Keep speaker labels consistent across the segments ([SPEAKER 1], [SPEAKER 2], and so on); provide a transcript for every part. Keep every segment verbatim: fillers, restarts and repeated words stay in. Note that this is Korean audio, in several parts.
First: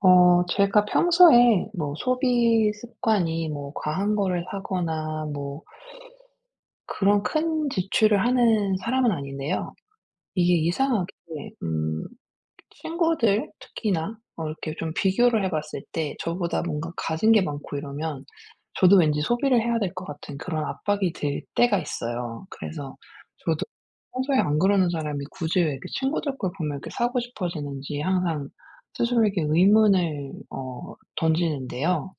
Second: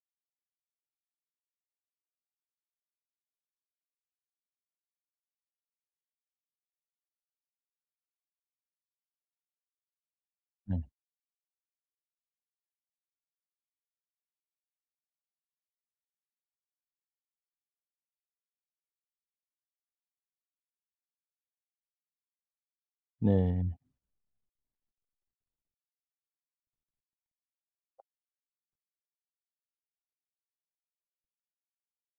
[SPEAKER 1] 어 제가 평소에 뭐 소비 습관이 뭐 과한 거를 사거나 뭐 그런 큰 지출을 하는 사람은 아닌데요. 이게
[SPEAKER 2] 네.
[SPEAKER 1] 이상하게 음 친구들 특히나 어 이렇게 좀 비교를 해 봤을 때 저보다 뭔가 가진 게 많고 이러면 저도 왠지 소비를 해야 될 것 같은 그런 압박이 들 때가 있어요. 그래서 저도
[SPEAKER 2] 네.
[SPEAKER 1] 평소에 안 그러는 사람이 굳이 왜 이렇게 친구들 걸 보면 이렇게 사고 싶어지는지 항상 스스로에게 의문을 어 던지는데요.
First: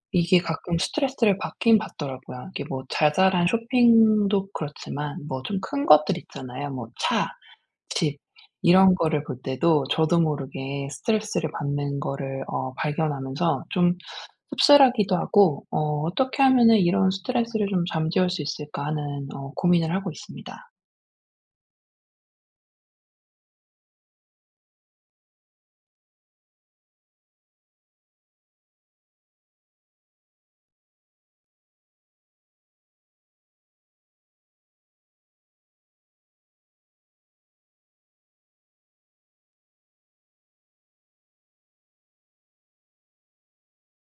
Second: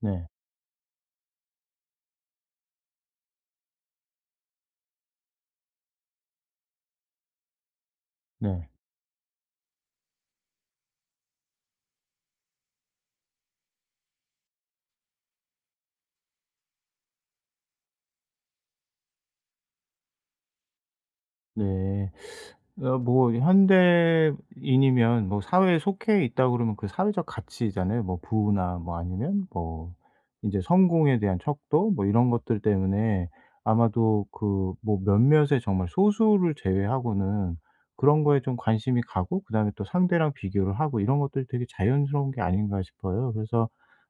[SPEAKER 2] 네.
[SPEAKER 1] 이게 가끔 스트레스를 받긴 받더라고요. 이게 뭐 자잘한 쇼핑도 그렇지만 뭐 좀 큰 것들 있잖아요. 뭐 차, 집
[SPEAKER 2] 네.
[SPEAKER 1] 이런 거를 볼 때도 저도 모르게 스트레스를 받는 거를 어 발견하면서 좀 씁쓸하기도 하고 어 '어떻게 하면은 이런 스트레스를 좀 잠재울 수 있을까.' 하는 어 고민을 하고 있습니다.
[SPEAKER 2] 네. 어 뭐 현대인이면 뭐 사회에 속해 있다 그러면 그 사회적 가치잖아요. 뭐 부나 뭐 아니면 뭐 이제 성공에 대한 척도 뭐 이런 것들 때문에 아마도 그 뭐 몇몇의 정말 소수를 제외하고는 그런 거에 좀 관심이 가고 그다음에 또 상대랑 비교를 하고 이런 것들이 되게 자연스러운 게 아닌가 싶어요. 그래서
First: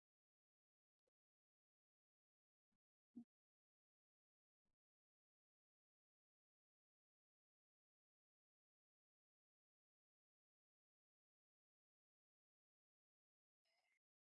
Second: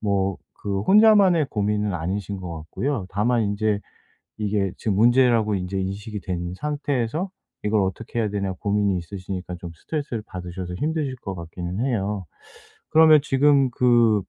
[SPEAKER 2] 뭐 그 혼자만의 고민은 아니신 것 같고요. 다만 이제 이게 지금 문제라고 인제 인식이 된 상태에서 이걸 어떻게 해야 되나 고민이 있으시니까 좀 스트레스를 받으셔서 힘드실 것 같기는 해요. 그러면 지금 그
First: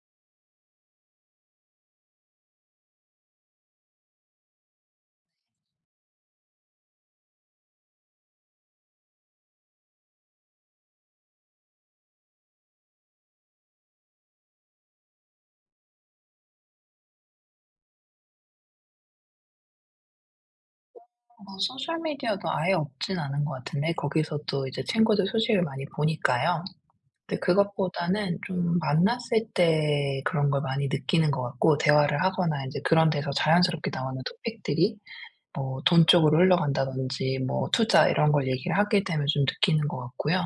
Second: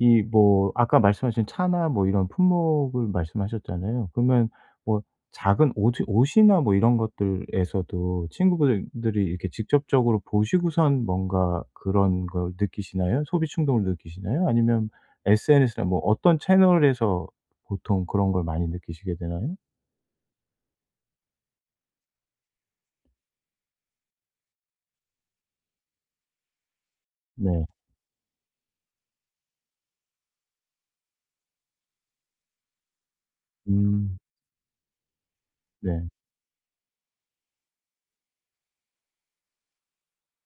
[SPEAKER 2] 이 뭐 아까 말씀하신 차나 뭐 이런 품목을 말씀하셨잖아요. 그러면 뭐 작은 옷 옷이나 뭐 이런 것들에서도 친구분들이 이렇게 직접적으로 보시고선 뭔가 그런 걸 느끼시나요? 소비 충동을 느끼시나요? 아니면 에스엔에스나 뭐 어떤 채널에서 보통 그런 걸 많이 느끼시게 되나요?
[SPEAKER 1] 어 소셜 미디어도 아예 없진 않은 것 같은데 거기서도 이제 친구들 소식을 많이 보니까요. 근데
[SPEAKER 2] 네.
[SPEAKER 1] 그것보다는 좀 만났을 때 그런 걸 많이 느끼는 것 같고, 대화를 하거나 이제 그런 데서 자연스럽게
[SPEAKER 2] 음.
[SPEAKER 1] 나오는 토픽들이 뭐
[SPEAKER 2] 네.
[SPEAKER 1] 돈 쪽으로 흘러간다든지 뭐 투자 이런 걸 얘기를 하게 되면 좀 느끼는 것 같고요.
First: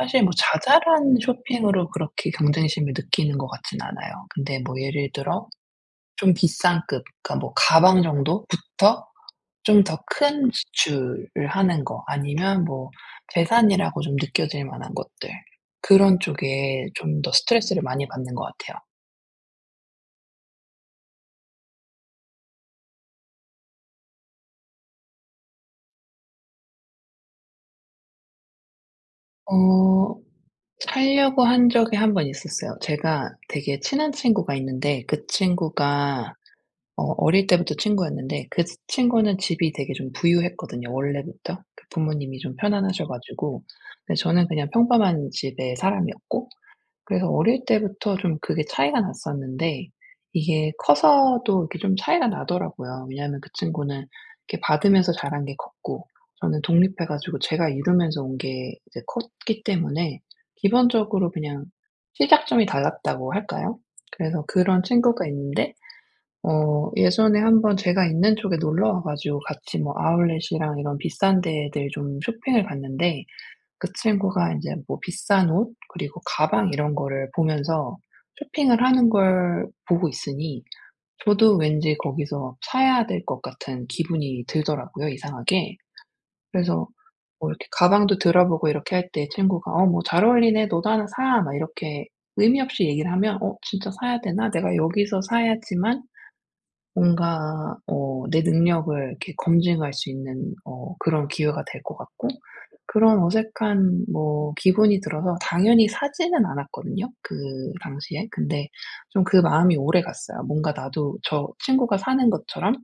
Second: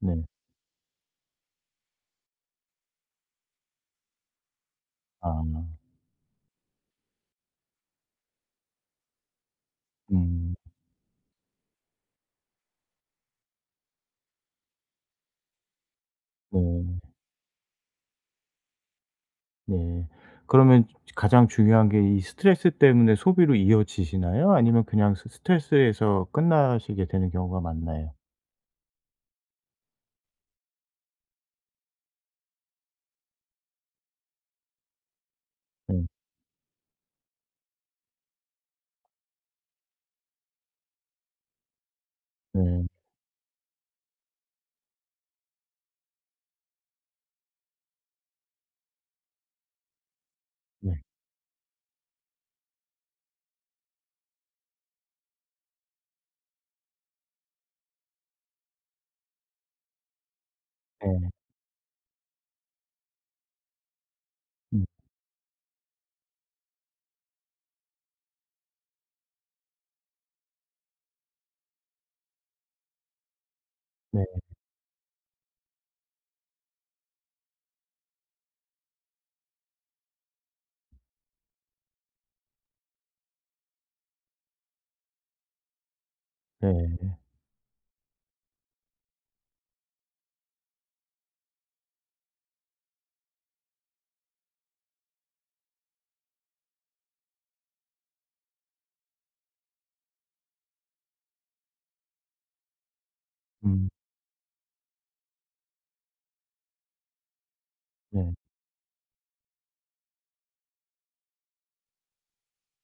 [SPEAKER 2] 네.
[SPEAKER 1] 뭐 자잘한 쇼핑으로 그렇게 경쟁심을 느끼는 것 같진 않아요. 근데 뭐 예를
[SPEAKER 2] 아.
[SPEAKER 1] 들어 좀 비싼 급, 그러니까 뭐 가방 정도부터 좀 더 큰
[SPEAKER 2] 음.
[SPEAKER 1] 지출을 하는 거, 아니면 뭐 재산이라고 좀 느껴질 만한 것들, 그런 쪽에
[SPEAKER 2] 네.
[SPEAKER 1] 좀 더 스트레스를 많이 받는 것 같아요.
[SPEAKER 2] 네. 그러면 가장 중요한 게 이 스트레스 때문에 소비로 이어지시나요? 아니면 그냥 스 스트레스에서 끝나시게 되는 경우가 많나요?
[SPEAKER 1] 어 살려고 한 적이 한 번 있었어요. 제가 되게 친한 친구가 있는데, 그
[SPEAKER 2] 네.
[SPEAKER 1] 친구가 어 어릴 때부터 친구였는데, 그 친구는 집이 되게 좀 부유했거든요, 원래부터. 그 부모님이 좀
[SPEAKER 2] 네.
[SPEAKER 1] 편안하셔 가지고. 근데 저는 그냥 평범한 집의 사람이었고, 그래서 어릴 때부터 좀 그게 차이가 났었는데 이게
[SPEAKER 2] 네.
[SPEAKER 1] 커서도 이렇게 좀 차이가 나더라고요. 왜냐하면 그 친구는 이렇게 받으면서 자란 게 컸고, 저는 독립해 가지고 제가 이루면서 온 게 이제 컸기 때문에,
[SPEAKER 2] 네.
[SPEAKER 1] 기본적으로 그냥 시작점이 달랐다고 할까요? 그래서 그런
[SPEAKER 2] 음.
[SPEAKER 1] 친구가 있는데, 어 예전에 한번 제가 있는 쪽에 놀러 와 가지고 같이 뭐 아울렛이랑 이런 비싼 데들 좀 쇼핑을 갔는데, 그
[SPEAKER 2] 네.
[SPEAKER 1] 친구가 인제 뭐 비싼 옷 그리고 가방 이런 거를 보면서 쇼핑을 하는 걸 보고 있으니 저도 왠지 거기서 사야 될 것 같은 기분이 들더라고요, 이상하게. 그래서
[SPEAKER 2] 네.
[SPEAKER 1] 뭐 이렇게 가방도 들어보고 이렇게 할 때 친구가 "어 뭐 잘 어울리네. 너도 하나 사." 막 이렇게 의미 없이 얘기를 하면, '어 진짜 사야 되나? 내가 여기서 사야지만 뭔가 어 내 능력을 이렇게 검증할 수 있는 어 그런 기회가 될 것 같고', 그런
[SPEAKER 2] 음.
[SPEAKER 1] 어색한 뭐 기분이 들어서 당연히 사지는 않았거든요 그 당시에.
[SPEAKER 2] 네.
[SPEAKER 1] 근데 좀 그 마음이 오래갔어요. 뭔가 나도 저 친구가 사는 것처럼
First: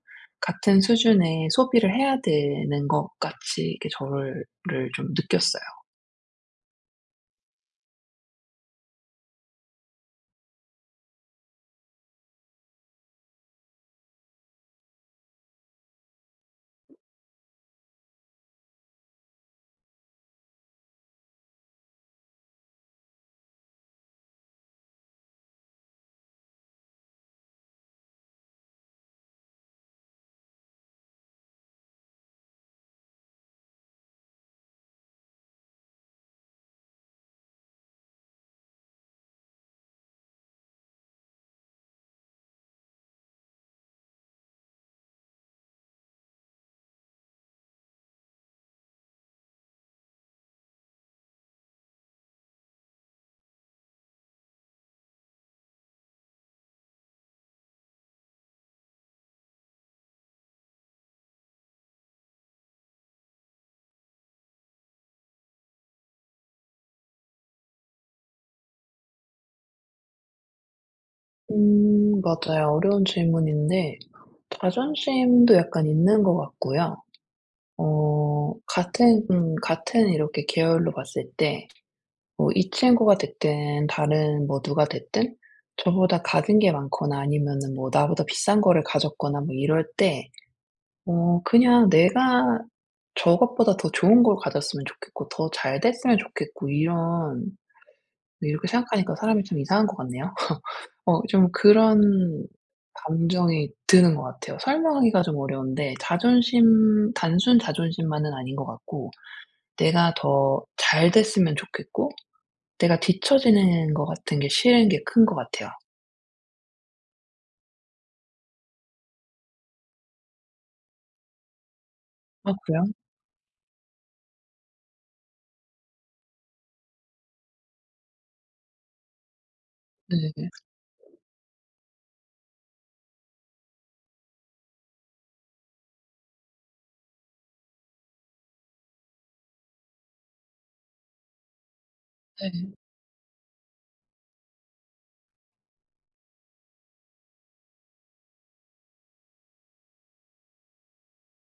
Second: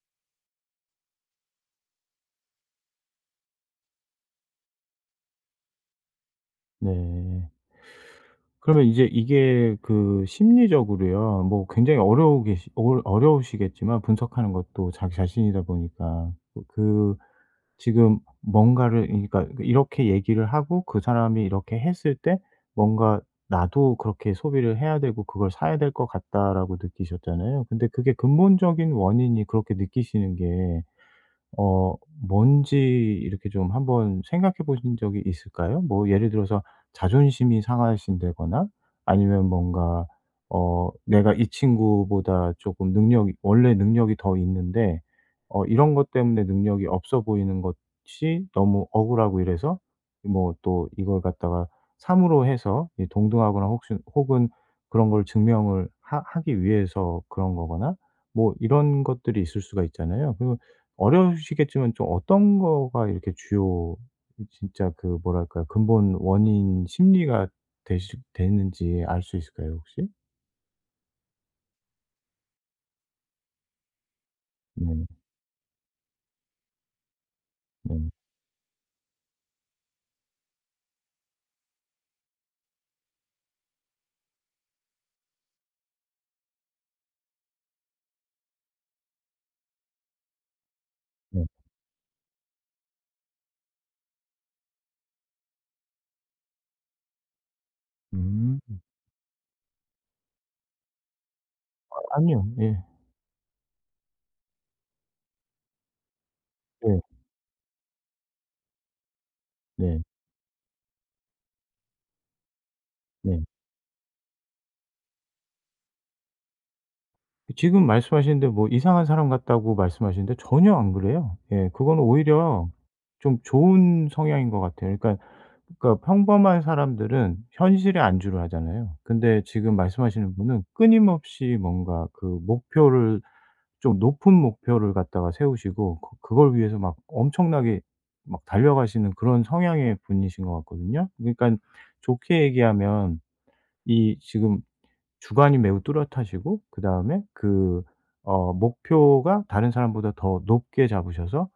[SPEAKER 1] 같은 수준의 소비를 해야 되는 것 같이 이렇게 저를 를좀 느꼈어요.
[SPEAKER 2] 네. 그러면 이제 이게 그 심리적으로요. 뭐 굉장히 어려우 계시 어려 어려우시겠지만 분석하는 것도 자기 자신이다 보니까 그그 지금 뭔가를 그러니까 이렇게 얘기를 하고 그 사람이 이렇게 했을 때 뭔가 '나도 그렇게 소비를 해야 되고 그걸 사야 될 것 같다.'라고 느끼셨잖아요. 근데 그게 근본적인 원인이 그렇게 느끼시는 게 어 뭔지 이렇게 좀 한번 생각해 보신 적이 있을까요? 뭐 예를 들어서 자존심이 상하신다거나 아니면 뭔가 어 '내가 이 친구보다 조금 능력이 원래 능력이 더 있는데 어 이런 것 때문에 능력이 없어 보이는 것이 너무 억울하고 이래서 뭐 또 이걸 갖다가 삼 으로 해서 이 동등하거나 혹시 혹은 그런 걸 증명을 하 하기 위해서 그런 거거나' 뭐 이런 것들이 있을 수가 있잖아요. 그리고 어려우시겠지만 좀 어떤 거가 이렇게 주요 진짜 그 뭐랄까요? 근본 원인 심리가 되시 되는지 알 수 있을까요 혹시?
[SPEAKER 1] 음 맞아요. 어려운 질문인데
[SPEAKER 2] 네.
[SPEAKER 1] 자존심도 약간 있는 것 같고요.
[SPEAKER 2] 네.
[SPEAKER 1] 어 같은 음 같은 이렇게 계열로 봤을 때 뭐 이 친구가 됐든 다른 뭐 누가 됐든 저보다 가진 게 많거나 아니면은 뭐 나보다 비싼 거를 가졌거나 뭐 이럴 때 어
[SPEAKER 2] 네.
[SPEAKER 1] 그냥 내가 저것보다 더 좋은 걸 가졌으면 좋겠고 더 잘 됐으면 좋겠고, 이런
[SPEAKER 2] 음.
[SPEAKER 1] 이렇게 생각하니까 사람이 좀 이상한 것 같네요. 어 좀
[SPEAKER 2] 아니요.
[SPEAKER 1] 그런
[SPEAKER 2] 예.
[SPEAKER 1] 감정이 드는 것 같아요. 설명하기가 좀 어려운데,
[SPEAKER 2] 네.
[SPEAKER 1] 자존심 단순 자존심만은 아닌 것 같고,
[SPEAKER 2] 네.
[SPEAKER 1] 내가 더 잘 됐으면 좋겠고 내가
[SPEAKER 2] 네.
[SPEAKER 1] 뒤처지는 것 같은 게 싫은 게 큰 것 같아요.
[SPEAKER 2] 지금 말씀하시는데 뭐 이상한 사람 같다고 말씀하시는데 전혀 안 그래요. 예. 그거는
[SPEAKER 1] 아
[SPEAKER 2] 오히려
[SPEAKER 1] 그래요?
[SPEAKER 2] 좀 좋은 성향인 것 같아요. 그러니까 그러니까 평범한 사람들은 현실에 안주를 하잖아요. 근데 지금
[SPEAKER 1] 네.
[SPEAKER 2] 말씀하시는
[SPEAKER 1] 네.
[SPEAKER 2] 분은 끊임없이 뭔가 그 목표를 좀 높은 목표를 갖다가 세우시고 그 그걸 위해서 막 엄청나게 막 달려가시는 그런 성향의 분이신 것 같거든요. 그러니까 좋게 얘기하면 이 지금 주관이 매우 뚜렷하시고 그다음에 그 어 목표가 다른 사람보다 더 높게 잡으셔서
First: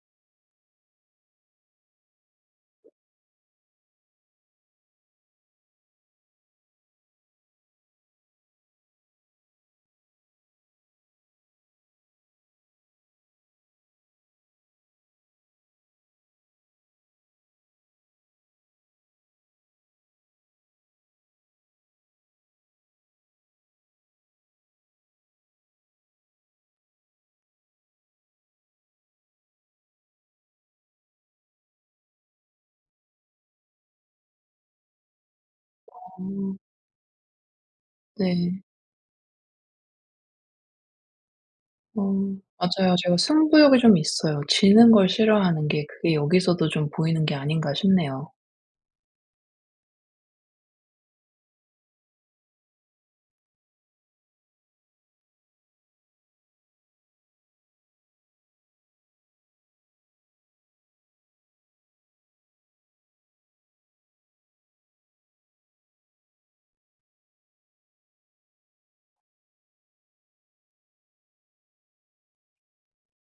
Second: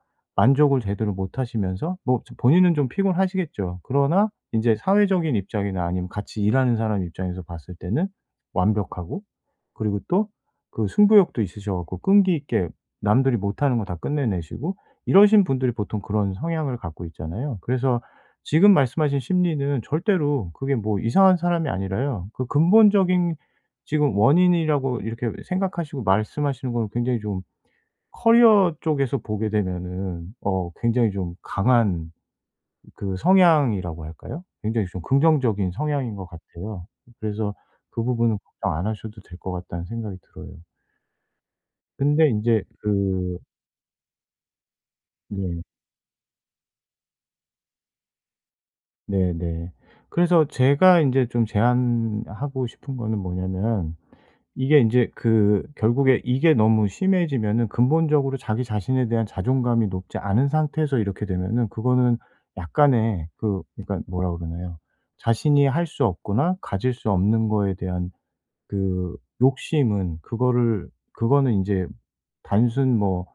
[SPEAKER 2] 만족을 제대로 못 하시면서 뭐 저 본인은 좀 피곤하시겠죠. 그러나 이제 사회적인 입장이나 아니면 같이 일하는 사람 입장에서 봤을 때는 완벽하고 그리고 또 그 승부욕도 있으셔 갖고 끈기 있게 남들이 못하는 거 다 끝내내시고 이러신 분들이 보통 그런 성향을 갖고 있잖아요. 그래서 지금 말씀하신 심리는 절대로 그게 뭐 이상한 사람이 아니라요. 그 근본적인 지금 원인이라고 이렇게 생각하시고 말씀하시는 건 굉장히 좀 커리어 쪽에서 보게 되면은 어 굉장히 좀 강한 그 성향이라고 할까요? 굉장히 좀 긍정적인 성향인
[SPEAKER 1] 어
[SPEAKER 2] 것 같아요. 그래서 그 부분은
[SPEAKER 1] 네.
[SPEAKER 2] 걱정 안 하셔도 될 것 같다는 생각이 들어요.
[SPEAKER 1] 어
[SPEAKER 2] 근데 인제
[SPEAKER 1] 맞아요. 제가
[SPEAKER 2] 그
[SPEAKER 1] 승부욕이 좀 있어요. 지는 걸
[SPEAKER 2] 네.
[SPEAKER 1] 싫어하는 게, 그게 여기서도 좀 보이는 게 아닌가 싶네요.
[SPEAKER 2] 네네. 그래서 제가 인제 좀 제안하고 싶은 거는 뭐냐면 이게 인제 그 결국에 이게 너무 심해지면은 근본적으로 자기 자신에 대한 자존감이 높지 않은 상태에서 이렇게 되면은 그거는 약간의 그 그러니까 뭐라 그러나요? 자신이 할 수 없거나 가질 수 없는 거에 대한 그 욕심은 그거를 그거는 인제 단순 뭐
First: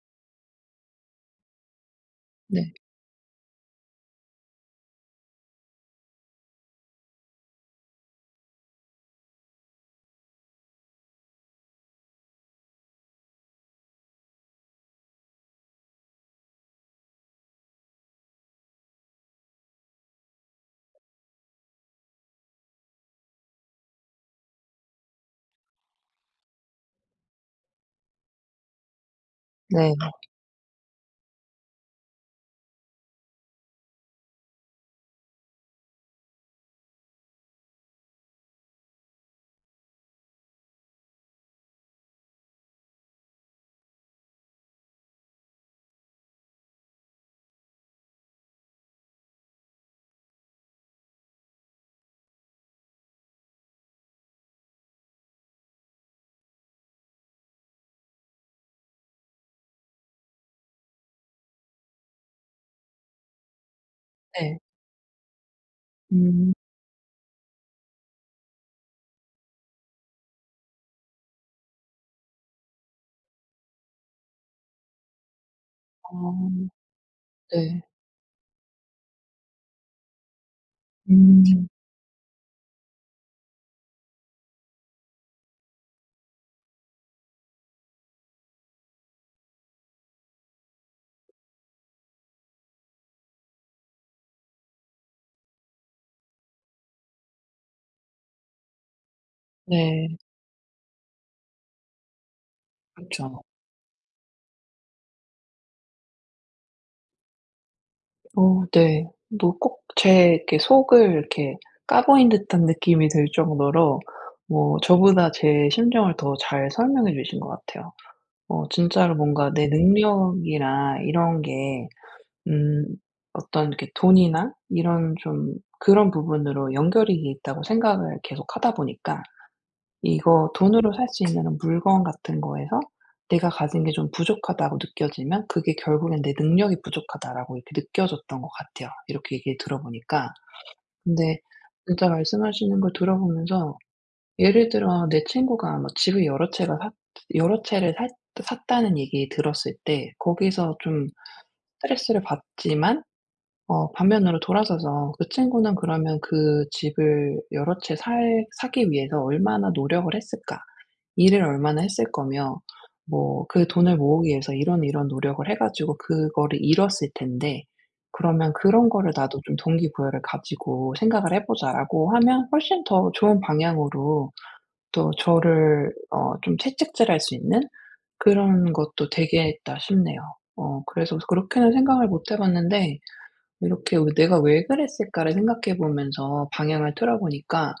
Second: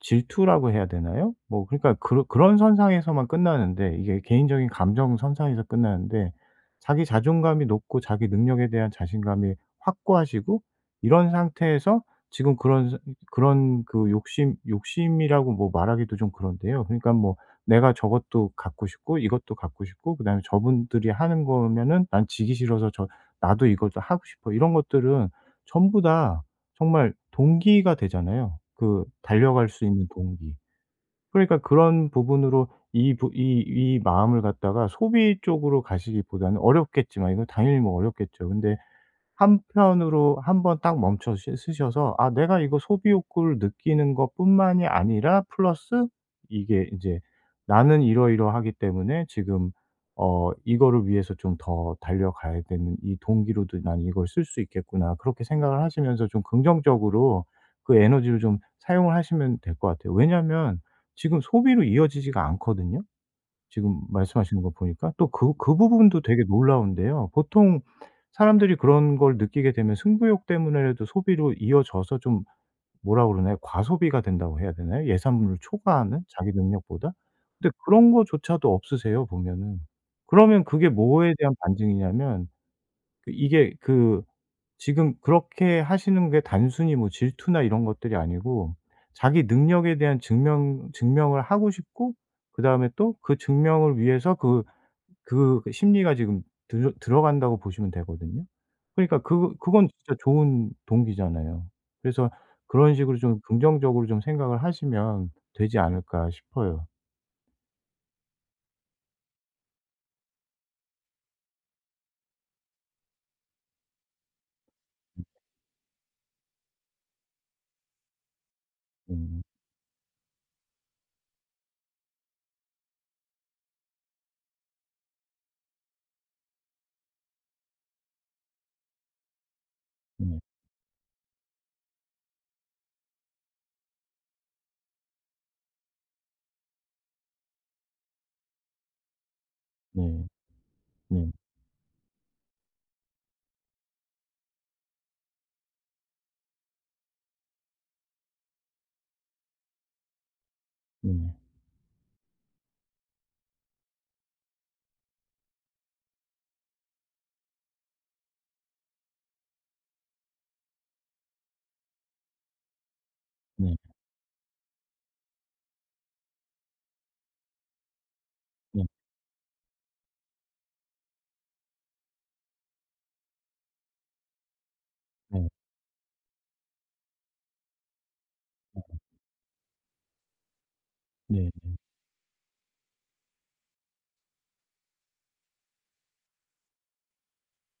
[SPEAKER 2] 질투라고 해야 되나요? 뭐 그러니까 그런 그런
[SPEAKER 1] 네.
[SPEAKER 2] 선상에서만 끝나는데 이게 개인적인 감정 선상에서 끝나는데 자기 자존감이 높고 자기 능력에 대한 자신감이 확고하시고 이런 상태에서 지금 그런 사- 그런 그 욕심 욕심이라고 뭐 말하기도 좀 그런데요. 그러니까 뭐 내가 저것도 갖고 싶고 이것도 갖고 싶고 그다음에 저분들이 하는 거면은 '난 지기 싫어서 저 나도 이것도 하고 싶어.' 이런 것들은 전부 다 정말 동기가 되잖아요, 그 달려갈 수
[SPEAKER 1] 네.
[SPEAKER 2] 있는 동기. 그러니까 그런 부분으로 이 부 이 이 마음을 갖다가 소비 쪽으로 가시기보다는 어렵겠지만 이건 당연히 뭐 어렵겠죠. 근데 한편으로 한번 딱 멈춰 쓰- 쓰셔서 '아 내가 이거 소비 욕구를 느끼는 것뿐만이 아니라 플러스 이게 이제 나는 이러이러하기 때문에 지금 어 이거를 위해서 좀 더 달려가야 되는 이 동기로도 난 이걸 쓸 수 있겠구나.' 그렇게 생각을 하시면서 좀 긍정적으로 그 에너지를 좀 사용을 하시면 될 것 같아요. 왜냐하면 지금 소비로 이어지지가 않거든요. 지금
[SPEAKER 1] 네.
[SPEAKER 2] 말씀하시는 거 보니까 또 그 그 부분도 되게
[SPEAKER 1] 음.
[SPEAKER 2] 놀라운데요. 보통 사람들이 그런 걸 느끼게 되면 승부욕 때문에라도 소비로 이어져서 좀 뭐라 그러나요? 과소비가 된다고 해야 되나요? 예산을 초과하는 자기
[SPEAKER 1] 어.
[SPEAKER 2] 능력보다? 근데
[SPEAKER 1] 네.
[SPEAKER 2] 그런 거조차도 없으세요 보면은. 그러면 그게 뭐에 대한
[SPEAKER 1] 음.
[SPEAKER 2] 반증이냐면 그 이게 그 지금 그렇게 하시는 게 단순히 뭐 질투나 이런 것들이 아니고 자기 능력에 대한 증명 증명을 하고 싶고 그다음에 또 그 증명을 위해서 그 그 심리가 지금 들 들어간다고 보시면 되거든요. 그러니까 그 그건
[SPEAKER 1] 네.
[SPEAKER 2] 진짜 좋은 동기잖아요. 그래서 그런 식으로 좀
[SPEAKER 1] 그렇죠.
[SPEAKER 2] 긍정적으로 좀 생각을 하시면 되지 않을까 싶어요.
[SPEAKER 1] 어 네. 뭐 꼭 제 이렇게 속을 이렇게 까보인 듯한 느낌이 들 정도로, 뭐 저보다 제 심정을 더 잘 설명해 주신 것 같아요. 어 진짜로
[SPEAKER 2] 음.
[SPEAKER 1] 뭔가 내 능력이나 이런 게 음 어떤 이렇게 돈이나 이런 좀 그런 부분으로 연결이 있다고 생각을 계속하다 보니까,
[SPEAKER 2] 네.
[SPEAKER 1] 이거 돈으로 살 수 있는 물건 같은 거에서 내가 가진 게 좀 부족하다고 느껴지면 그게 결국엔 '내 능력이 부족하다.'라고 이렇게 느껴졌던 것 같아요, 이렇게 얘기를
[SPEAKER 2] 네.
[SPEAKER 1] 들어보니까.
[SPEAKER 2] 네.
[SPEAKER 1] 근데 진짜 말씀하시는 걸 들어보면서, 예를 들어 내 친구가 뭐 집을 여러 채가 샀 여러 채를 샀 샀다는 얘기 들었을 때 거기서 좀
[SPEAKER 2] 네.
[SPEAKER 1] 스트레스를 받지만, 어 반면으로 돌아서서 '그 친구는 그러면 그 집을 여러 채 살 사기 위해서 얼마나 노력을 했을까? 일을 얼마나 했을 거며, 뭐 그
[SPEAKER 2] 네.
[SPEAKER 1] 돈을 모으기 위해서 이런 이런 노력을 해 가지고 그거를 이뤘을 텐데, 그러면
[SPEAKER 2] 네.
[SPEAKER 1] 그런 거를 나도 좀 동기부여를 가지고 생각을 해 보자'라고 하면 훨씬 더 좋은 방향으로 또
[SPEAKER 2] 네.
[SPEAKER 1] 저를 어 좀 채찍질할 수 있는, 그런 것도 되겠다 싶네요. 어 그래서
[SPEAKER 2] 네.
[SPEAKER 1] 그렇게는 생각을 못해 봤는데, 이렇게 '왜 내가 왜 그랬을까.'를 생각해 보면서 방향을 틀어 보니까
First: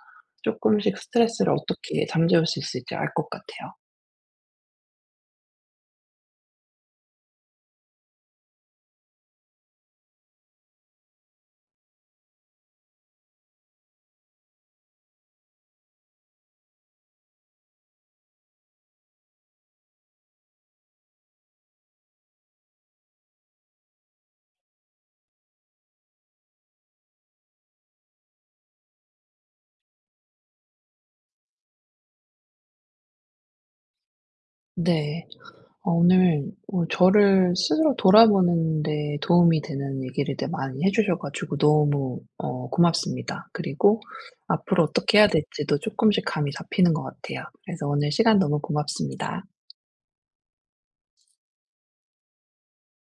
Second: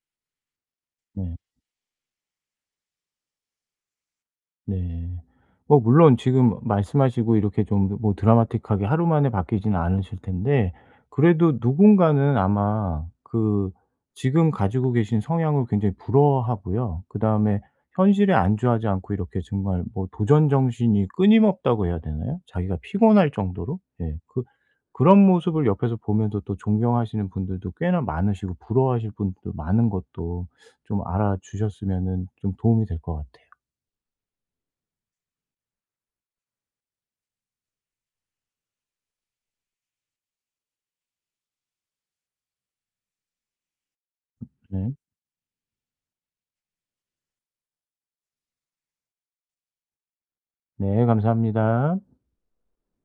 [SPEAKER 1] 쪼끔씩
[SPEAKER 2] 네.
[SPEAKER 1] 스트레스를 어떻게 잠재울 수 있을지 알 것 같아요.
[SPEAKER 2] 네. 뭐 물론 지금 말씀하시고 이렇게 좀 뭐 드라마틱하게 하루 만에 바뀌지는 않으실 텐데 그래도 누군가는 아마 그 지금 가지고 계신 성향을 굉장히 부러워하고요. 그다음에 현실에 안주하지 않고 이렇게 정말 뭐 도전 정신이 끊임없다고 해야 되나요? 자기가 피곤할 정도로? 예. 그 그런 모습을 옆에서 보면서 또 존경하시는 분들도 꽤나 많으시고 부러워하실 분들도 많은 것도 좀 알아주셨으면은 좀 도움이 될 것 같아요.
[SPEAKER 1] 네. 어 오늘 어 저를 스스로 돌아보는 데 도움이 되는 얘기를 되 많이 해 주셔 가지고 너무 어 고맙습니다. 그리고 앞으로
[SPEAKER 2] 네.
[SPEAKER 1] 어떻게 해야 될지도 조금씩 감이 잡히는 것 같아요. 그래서 오늘 시간 너무 고맙습니다.
[SPEAKER 2] 네, 감사합니다.